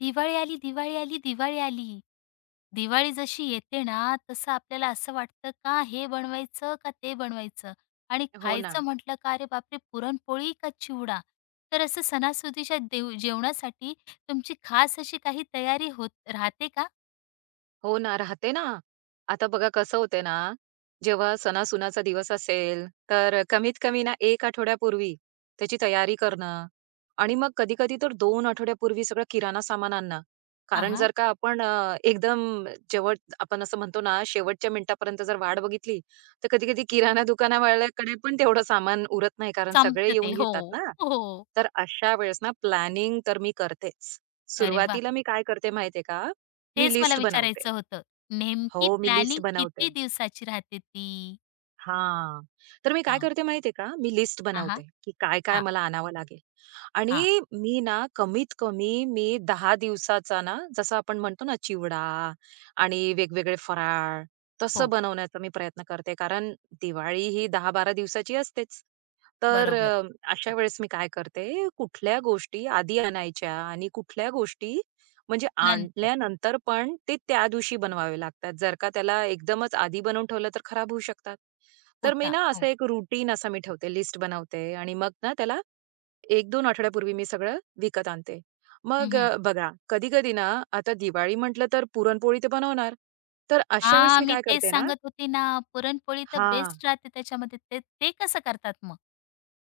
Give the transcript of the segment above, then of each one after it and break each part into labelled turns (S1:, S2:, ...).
S1: दिवाळी आली, दिवाळी आली, दिवाळी आली. दिवाळी जशी येते ना, तसं आपल्याला असं वाटतं का हे बनवायचं का ते बनवायचं आणि
S2: हो ना.
S1: खायचं म्हटलं का अरे बापरे! पुरणपोळी का चिवडा? तर असं सणासुदीच्या देव जेवणासाठी तुमची खास अशी काही तयारी होत राहते का?
S2: हो ना, राहते ना. आता बघा कसं होते ना, जेव्हा सणासुनाचा दिवस असेल, तर कमीत कमी ना 1 आठवड्यापूर्वी त्याची तयारी करणं आणि मग कधी-कधी तर 2 आठवड्यापूर्वी सगळं किराणा सामान आणणं.
S1: हां,
S2: कारण
S1: हां.
S2: जर का आपण एकदम शेवट आपण असं म्हणतो ना, शेवटच्या मिनिटापर्यंत जर वाट बघितली, तर कधी-कधी किराणा दुकानवाल्याकडे पण तेवढं सामान उरत नाही, कारण सगळे
S1: संपतं ते.
S2: येऊन
S1: हो,
S2: घेतात ना.
S1: हो.
S2: तर अशा वेळेस ना प्लॅनिंग तर मी करतेच.
S1: अरे वाह!
S2: सुरुवातीला मी काय करते माहिती का? मी
S1: तेच मला
S2: लिस्ट बनवते.
S1: विचारायचं होतं.
S2: हो,
S1: नेमकी
S2: मी
S1: प्लॅनिंग
S2: लिस्ट
S1: किती
S2: बनवते.
S1: दिवसाची राहते ती?
S2: हां. तर मी काय
S1: हां.
S2: करते माहितीये का? मी लिस्ट
S1: हां, हां.
S2: बनवते, की काय-काय
S1: हां,
S2: मला आणावं लागेल.
S1: हां.
S2: आणि मी ना कमीत कमी मी 10 दिवसाचा ना, जसं आपण म्हणतो ना चिवडा आणि वेगवेगळे फराळ, तसं
S1: हो.
S2: बनवण्याचा मी प्रयत्न करते. कारण दिवाळी ही 10-12 दिवसाची असतेच. तर
S1: बरोबर.
S2: अ, अशा वेळेस मी काय करते, कुठल्या गोष्टी आधी आणायच्या आणि कुठल्या गोष्टी म्हणजे
S1: नंतर
S2: आणल्यानंतर पण ते त्या दिवशी बनवावे लागतात. जर का त्याला एकदमच आधी बनवून ठेवलं तर खराब होऊ शकतात. तर मी
S1: होता.
S2: ना
S1: हो.
S2: असं एक रुटीन असा मी ठेवते, लिस्ट बनवते आणि मग ना त्याला 1-2 आठवड्यापूर्वी मी सगळं विकत आणते. बघा कधी-कधी ना आता दिवाळी म्हटलं तर पुरणपोळी तर बनवणार. तर अशा वेळेस
S1: हां,
S2: मी
S1: मी
S2: काय
S1: तेच
S2: करते ना
S1: सांगत होते ना, पुरणपोळी तर
S2: हां,
S1: बेस्ट राहते त्याच्यामध्ये. ते ते कसं करतात मग?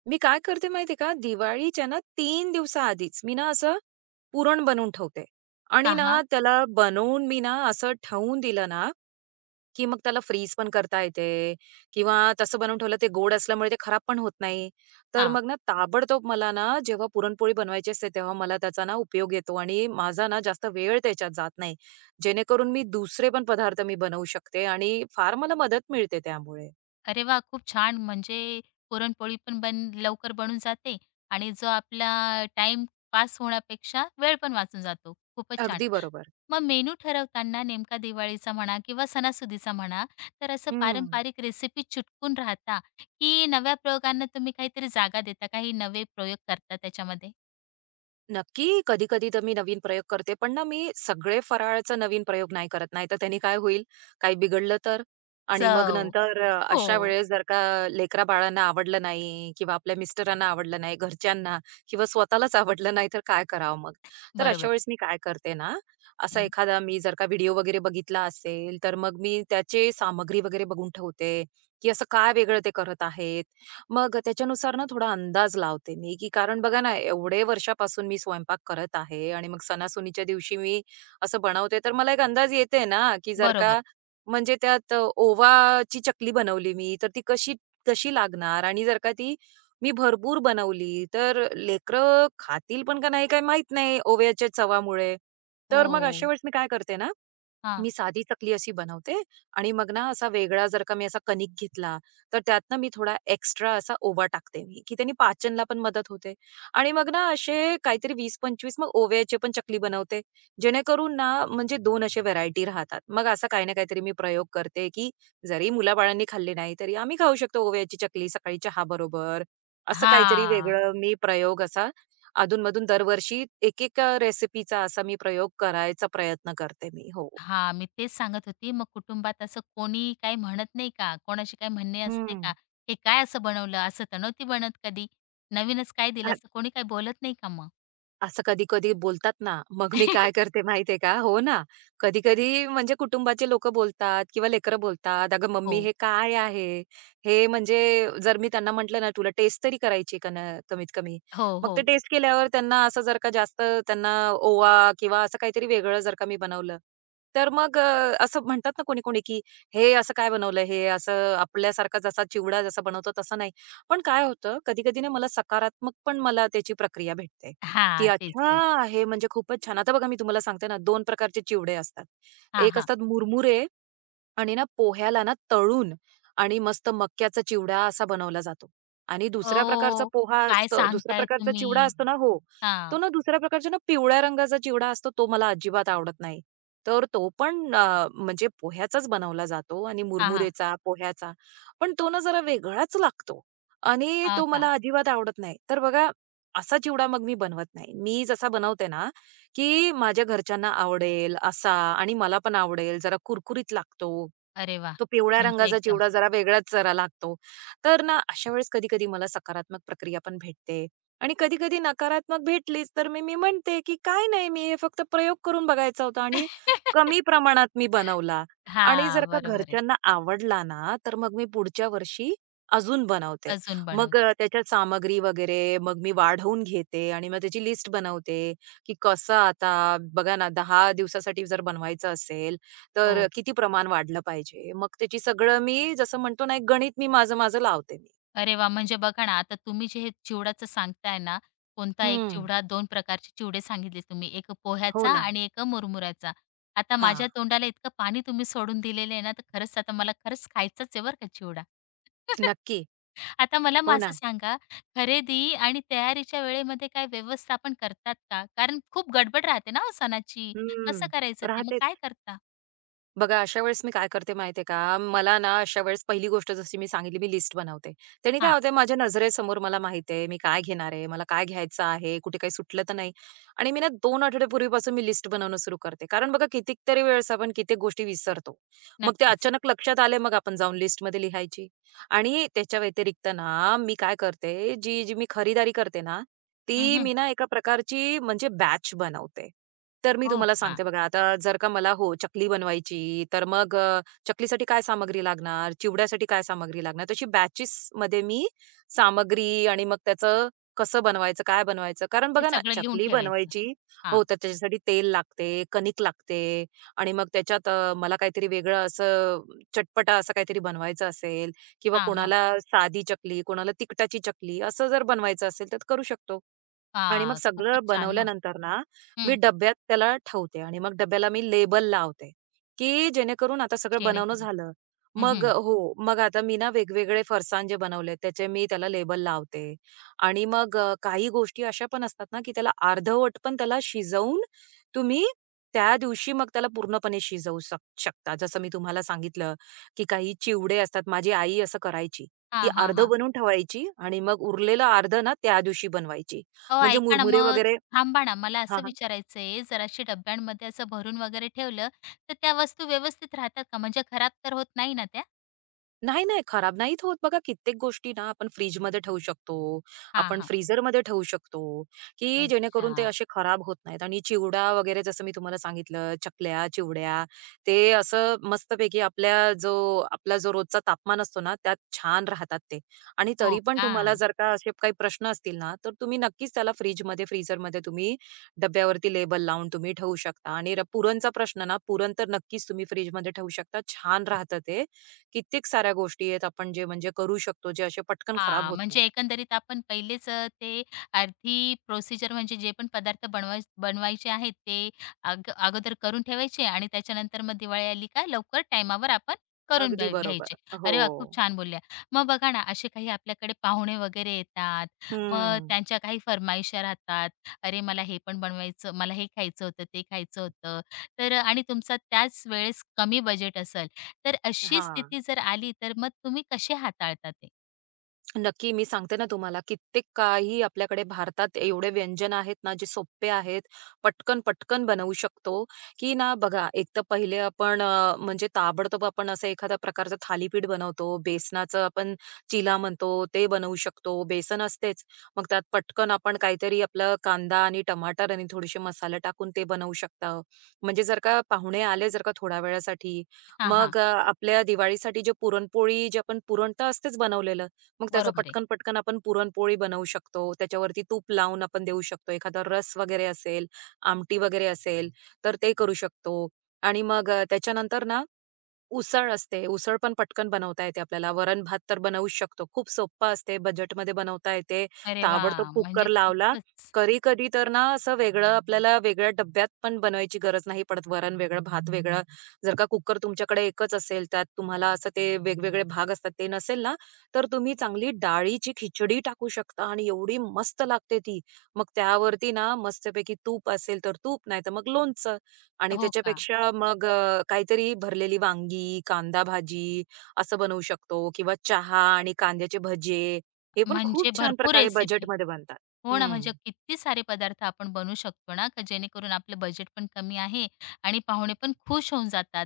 S2: मी काय करते माहिती आहे का? दिवाळीच्या ना 3 दिवसाआधीच मी ना असं पुरण बनवून ठेवते आणि
S1: हां,
S2: ना
S1: हां,
S2: त्याला बनवून मी ना असं ठेवून दिलं ना, की मग त्याला फ्रीज पण करता येते किंवा तसं बनवून ठेवलं ते गोड असल्यामुळे ते खराब पण होत नाही. तर
S1: हां.
S2: मग ना ताबडतोब मला ना जेव्हा पुरणपोळी बनवायची असते तेव्हा मला त्याचा ना उपयोग येतो आणि माझा ना जास्त वेळ त्याच्यात जात नाही. जेणेकरून मी दुसरे पण पदार्थ मी बनवू शकते आणि फार मला मदत मिळते त्यामुळे.
S1: अरे वाह! खूप छान. म्हणजे पुरणपोळी पण लवकर बनून जाते आणि जो आपला टाइम पास होण्यापेक्षा वेळ पण वाचून जातो. खूपच छान.
S2: अगदी बरोबर.
S1: मग मेनू ठरवताना नेमका दिवाळीचा म्हणा किंवा सणासुदीचा म्हणा, तर असं
S2: हं.
S1: पारंपरिक रेसिपी चिटकून राहता, की नव्या प्रयोगांना तुम्ही काहीतरी जागा देता, काही नवे प्रयोग करता त्याच्यामध्ये?
S2: नक्की, कधी-कधी तर मी नवीन प्रयोग करते. पण ना, मी सगळे फराळाचा नवीन प्रयोग नाही करत. नाहीतर त्याने काय होईल, काही बिघडलं तर? आणि मग
S1: चव.
S2: नंतर
S1: हो,
S2: अशा वेळेस जर का लेकरा-बाळांना आवडलं नाही किंवा आपल्या मिस्टरांना आवडलं नाही, घरच्यांना किंवा स्वतःलाच आवडलं नाही, तर काय करावं मग? तर
S1: बरोबर
S2: अशा
S1: आहे.
S2: वेळेस मी काय करते ना, असा
S1: हं,
S2: एखादा मी जर का व्हिडिओ वगैरे बघितला असेल, तर मग मी त्याचे सामग्री वगैरे बघून ठेवते, की असं काय वेगळं ते करत आहेत? मग त्याच्यानुसार ना थोडा अंदाज लावते मी, की कारण बघा ना, एवढे वर्षापासून मी स्वयंपाक करत आहे आणि मग सणासुदीच्या दिवशी मी असं बनवते, तर मला एक अंदाज येते ना, की जर
S1: बरोबर.
S2: का म्हणजे त्यात ओवाची चकली बनवली मी, तर ती कशी कशी लागणार आणि जर का ती मी भरपूर बनवली, तर लेकरं खातील पण का नाही काही माहीत नाही ओव्याच्या चवामुळे. तर मग अशा
S1: हो.
S2: वेळेस मी काय करते ना
S1: हां.
S2: मी साधी चकली अशी बनवते आणि मग ना असा वेगळा जर का मी असा कणिक घेतला, तर त्यात ना मी थोडा एक्स्ट्रा असा ओवा टाकते मी, की त्याने पाचनला पण मदत होते. आणि मग ना असे काहीतरी 20-25 मग ओव्याचे पण चकली बनवते. जेणेकरून ना म्हणजे 2 असे व्हेरायटी राहतात. मग असा काही ना काहीतरी मी प्रयोग करते, की जरी मुलाबाळांनी खाल्ली नाही, तरी आम्ही खाऊ शकतो ओव्याची चकली सकाळी चहाबरोबर. असं काहीतरी
S1: हां.
S2: वेगळं मी प्रयोग असा अधून दरवर्षी एक-एक रेसिपीचा असा मी प्रयोग करायचा प्रयत्न करते मी. हो.
S1: हां, मी तेच सांगत होती. मग कुटुंबात असं कोणी काही म्हणत नाही का? कोणाशी काही म्हणणे असते का?
S2: हं.
S1: "हे काय असं बनवलं?" असं तर नव्हती बनत कधी. नवीनच काय दिलं
S2: आ,
S1: असं कोणी काही बोलत नाही का मग?
S2: असं कधी-कधी बोलतात ना, मग मी काय करते माहितीये का हो ना. कधी-कधी म्हणजे कुटुंबाचे लोकं बोलतात किंवा लेकरं बोलतात, "अगं मम्मी
S1: हो.
S2: हे काय आहे? हे म्हणजे" जर मी त्यांना म्हटलं ना, "तुला टेस्ट तरी करायची का ना कमीत कमी."
S1: हो,
S2: मग ते
S1: हो.
S2: टेस्ट केल्यावर त्यांना असं जर का जास्त त्यांना ओवा किंवा असं काहीतरी वेगळं जर का मी बनवलं, तर मग असं म्हणतात ना कोणी-कोणी, की "हे असं काय बनवलं? हे असं आपल्यासारखा जसा चिवडा जसा बनवतो तसा नाही." पण काय होतं कधी-कधी ना मला सकारात्मक पण मला त्याची प्रक्रिया भेटते. की
S1: हां, तेच, तेच.
S2: अच्छा हे म्हणजे खूपच छान. आता बघा मी तुम्हाला सांगते ना 2 प्रकारचे चिवडे असतात.
S1: हां,
S2: एक
S1: हां.
S2: असतात मुरमुरे आणि ना पोह्याला ना तळून आणि मस्त मक्याचा चिवडा असा बनवला जातो. आणि दुसऱ्या प्रकारचा
S1: "ओ,
S2: पोहा
S1: काय
S2: असतो दुसऱ्या
S1: सांगताय
S2: प्रकारचा चिवडा
S1: तुम्ही?"
S2: असतो ना हो.
S1: हां.
S2: तो ना दुसऱ्या प्रकारच्या ना पिवळ्या रंगाचा चिवडा असतो तो मला अजिबात आवडत नाही. तर तो पण म्हणजे पोह्याचाच बनवला जातो आणि
S1: हां, हां.
S2: मुरमुरेचा, पोह्याचा. पण तो ना जरा वेगळाच लागतो आणि
S1: हां
S2: तो
S1: का?
S2: मला अजिबात आवडत नाही. तर बघा असा चिवडा मग मी बनवत नाही. मी जसा बनवते ना, की माझ्या घरच्यांना आवडेल असा आणि मला पण आवडेल, जरा कुरकुरीत लागतो.
S1: अरे वाह!
S2: तो पिवळ्या
S1: म्हणजे
S2: रंगाचा
S1: एकदम.
S2: चिवडा जरा वेगळाच जरा लागतो. तर ना अशा वेळेस कधी-कधी मला सकारात्मक प्रक्रिया पण भेटते आणि कधी-कधी नकारात्मक भेटलीच, तर मी मी म्हणते की "काय नाही, मी हे फक्त प्रयोग करून बघायचा होता आणि कमी प्रमाणात मी बनवला." आणि जर
S1: हां,
S2: का
S1: बरोबर आहे.
S2: घरच्यांना आवडला ना, तर मग मी पुढच्या वर्षी अजून बनवते.
S1: अजून बनवतो.
S2: त्याच्यात सामग्री वगैरे मग मी वाढवून घेते आणि मग त्याची लिस्ट बनवते की कसं आता बघा ना 10 दिवसासाठी जर बनवायचं असेल, तर
S1: हो.
S2: किती प्रमाण वाढलं पाहिजे? मग त्याची सगळं मी जसं म्हणतो ना, एक गणित मी माझं-माझं लावते मी.
S1: अरे वा म्हणजे बघा ना, आता तुम्ही जे हे चिवड्याचं सांगताय ना, कोणता एक
S2: हं.
S1: चिवडा 2 प्रकारचे चिवडे सांगितले तुम्ही. एक
S2: हो
S1: पोह्याचा
S2: ना.
S1: आणि एक मुरमुऱ्याचा. आता माझ्या
S2: हां.
S1: तोंडाला इतकं पाणी तुम्ही सोडून दिलेलं आहे ना, तर खरंच आता मला खरंच खायचंच आहे बरं का चिवडा.
S2: नक्की.
S1: आता मला
S2: हो
S1: मग असं
S2: ना.
S1: सांगा, खरेदी आणि तयारीच्या वेळेमध्ये काय व्यवस्थापन करतात का? कारण खूप गडबड राहते ना हो सणाची. कसं
S2: हं.
S1: करायचं ते? मग
S2: राहते
S1: काय करता?
S2: बघा, अशा वेळेस मी काय करते माहिती आहे का? मला ना अशा वेळेस पहिली गोष्ट जशी मी सांगितली मी लिस्ट बनवते. त्याने
S1: हां,
S2: काय होतंय माझ्या नजरेसमोर मला माहीत मी काय घेणार आहे, मला काय घ्यायचं आहे, कुठे काही सुटलं तर नाही. आणि मी ना 2 आठवड्यापूर्वीपासून मी लिस्ट बनवणं सुरू करते. कारण बघा कितीतरी वेळेस आपण कित्येक गोष्टी विसरतो. मग ते
S1: नक्कीच.
S2: अचानक लक्षात आले मग आपण जाऊन लिस्टमध्ये लिहायची. आणि त्याच्या व्यतिरिक्त ना मी काय करते जी मी खरीदारी करते ना, ती
S1: हं,
S2: मी ना एका प्रकारची म्हणजे बॅच बनवते. तर मी
S1: हो
S2: तुम्हाला
S1: का?
S2: सांगते बघा, आता जर का मला हो, चकली बनवायची, तर मग चकलीसाठी काय सामग्री लागणार, चिवड्यासाठी काय सामग्री लागणार, तशी बॅचेसमध्ये मी सामग्री आणि मग त्याचं कसं बनवायचं, काय बनवायचं. कारण
S1: ते
S2: बघा ना,
S1: सगळं लिहून
S2: चकली
S1: ठेवायचं.
S2: बनवायची
S1: हां,
S2: हो, तर त्याच्यासाठी तेल लागते, कणिक लागते आणि मग त्याच्यात मला काहीतरी वेगळं असं चटपटा असं काहीतरी बनवायचं असेल किंवा
S1: हां, हां.
S2: कोणाला साधी चकली, कोणाला तिखटाची चकली असं जर बनवायचं असेल, तर करू शकतो. आणि मग
S1: हां,
S2: सगळं
S1: खूपच छान मग.
S2: बनवल्यानंतर ना, मी
S1: हं,
S2: डब्यात त्याला ठेवते आणि मग डब्याला मी लेबल लावते, की जेणेकरून आता सगळं बनवणं
S1: जेणेकरून
S2: झालं.
S1: हं,
S2: मग
S1: हं.
S2: हो, मग आता मी ना वेगवेगळे फरसाण जे बनवले त्याचे मी त्याला लेबल लावते आणि मग काही गोष्टी अशा पण असतात ना, की त्याला अर्धवट पण त्याला शिजवून तुम्ही त्या दिवशी मग त्याला पूर्णपणे शिजवू शकता. जसं मी तुम्हाला सांगितलं, की काही चिवडे असतात. माझी आई असं करायची, की
S1: हां, हां, हां.
S2: अर्धं बनवून ठेवायची आणि मग उरलेलं अर्धं ना त्या दिवशी बनवायची.
S1: अहो,
S2: म्हणजे
S1: ऐका ना,
S2: मुरमुरे
S1: मग
S2: वगैरे
S1: थांबा ना, मला
S2: हां,
S1: असं
S2: हां.
S1: विचारायचं आहे, डब्यांमध्ये असं भरून वगैरे ठेवलं, तर त्या वस्तू व्यवस्थित राहतात का? म्हणजे खराब तर होत नाही ना त्या?
S2: नाही, नाही, खराब नाहीच होत. बघा कित्येक गोष्टी ना आपण फ्रिजमध्ये ठेवू शकतो,
S1: हां,
S2: आपण
S1: हां.
S2: फ्रीझरमध्ये ठेवू शकतो, की
S1: अच्छा.
S2: जेणेकरून ते असे खराब होत नाहीत. आणि चिवडा वगैरे जसं मी तुम्हाला सांगितलं, चकल्या, चिवड्या ते असं मस्तपैकी आपल्या जो आपला जो रोजचा तापमान असतो ना, त्यात छान राहतात ते. आणि
S1: हो
S2: तरी पण
S1: का?
S2: तुम्हाला जर का असे काही प्रश्न असतील ना, तर तुम्ही नक्कीच त्याला फ्रिजमध्ये, फ्रीझरमध्ये तुम्ही डब्यावरती लेबल लावून तुम्ही ठेवू शकता. आणि र पुरणचा प्रश्न ना, पुरण तर नक्कीच तुम्ही फ्रिजमध्ये ठेवू शकता. छान राहतं ते कित्येक साऱ्या गोष्टी आहेत आपण जे म्हणजे करू शकतो, जे असे पटकन खराब
S1: हां,
S2: होत
S1: म्हणजे
S2: नाहीत.
S1: एकंदरीत आपण पहिलेच ते अर्धी प्रोसिजर म्हणजे जे पण पदार्थ बनवायचे आहेत ते अगोदर करून ठेवायचे आणि त्याच्यानंतर मग दिवाळी आली का लवकर टाईमावर आपण करून
S2: अगदी
S1: घ्यायचे.
S2: बरोबर. हो.
S1: अरे वाह! खूप छान बोलल्या. मग बघा ना असे काही आपल्याकडे पाहुणे वगैरे येतात, मग
S2: हं.
S1: त्यांच्या काही फरमाईशा राहतात. "अरे मला हे पण बनवायचं, मला हे खायचं होतं, ते खायचं होतं." तर आणि तुमचा त्याच वेळेस कमी बजेट असेल, तर अशी
S2: हां.
S1: स्थिती जर आली तर मग तुम्ही कसे हाताळता ते?
S2: नक्की. मी सांगते ना तुम्हाला, कित्येक काही आपल्याकडे भारतात एवढे व्यंजन आहेत ना, जे सोपे आहेत, पटकन-पटकन बनवू शकतो, की ना बघा, एक तर पहिले आपण म्हणजे ताबडतोब आपण असं एखाद्या प्रकारचं थालीपीठ बनवतो. बेसनाचं आपण चिला म्हणतो, ते बनवू शकतो. बेसन असतेच. मग त्यात पटकन आपण काहीतरी आपलं कांदा आणि टमाटर आणि थोडेसे मसाले टाकून ते बनवू शकता. म्हणजे जर का पाहुणे आले जर का थोड्या वेळासाठी,
S1: हां, हां.
S2: मग आपल्या दिवाळीसाठी जे पुरणपोळी, जे आपण पुरण तर असतेच बनवलेलं. मग त्याचं
S1: बरोबर आहे.
S2: पटकन-पटकन आपण पुरणपोळी बनवू शकतो. त्याच्यावरती तूप लावून आपण देऊ शकतो. एखादा रस वगैरे असेल, आमटी वगैरे असेल, तर ते करू शकतो. आणि मग त्याच्यानंतर ना उसळ असते. उसळ पण पटकन बनवता येते आपल्याला. वरण-भात तर बनवूच शकतो. खूप सोप्पं असते. बजेटमध्ये बनवता येते.
S1: अरे
S2: ताबडतोब
S1: वाह! म्हणजे
S2: कुकर लावला.
S1: खूपच
S2: कधी-कधी तर ना असं वेगळं आपल्याला वेगळ्या डब्यात पण बनवायची गरज नाही पडत. वरण वेगळं, भात वेगळं. जर का कुकर तुमच्याकडे एकच असेल, त्यात तुम्हाला असं ते वेगवेगळे भाग असतात ते नसेल ना, तर तुम्ही चांगली डाळीची खिचडी टाकू शकता आणि एवढी मस्त लागते ती. मग त्यावरती ना मस्तपैकी तूप असेल तर तूप, नाहीतर मग लोणचं. आणि
S1: हो का?
S2: त्याच्यापेक्षा मग काहीतरी भरलेली वांगी, कांदा भाजी असं बनवू शकतो किंवा चहा आणि कांद्याचे भजे, हे पण
S1: म्हणजे
S2: खूप छान
S1: भरपूर
S2: प्रकारे
S1: रेसिपी.
S2: बजेटमध्ये बनतात.
S1: हो ना,
S2: हं.
S1: म्हणजे किती सारे पदार्थ आपण बनवू शकतो ना, का जेणेकरून आपलं बजेट पण कमी आहे आणि पाहुणे पण खुश होऊन जातात.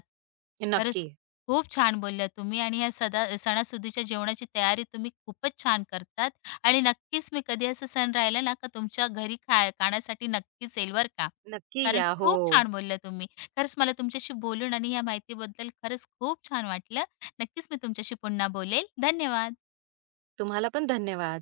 S1: खरंच
S2: नक्की.
S1: खूप छान बोलल्या तुम्ही आणि या सदा सणासुदीच्या जेवणाची तयारी तुम्ही खूपच छान करतात आणि नक्कीच मी कधी असं सण राहिला ना, का तुमच्या घरी खाण्यासाठी नक्कीच येईल बरं का.
S2: नक्की
S1: कारण
S2: या. हो.
S1: खूप छान बोलल्या तुम्ही. खरंच मला तुमच्याशी बोलून आणि या माहितीबद्दल खरंच खूप छान वाटलं. नक्कीच मी तुमच्याशी पुन्हा बोलेल. धन्यवाद.
S2: तुम्हाला पण धन्यवाद.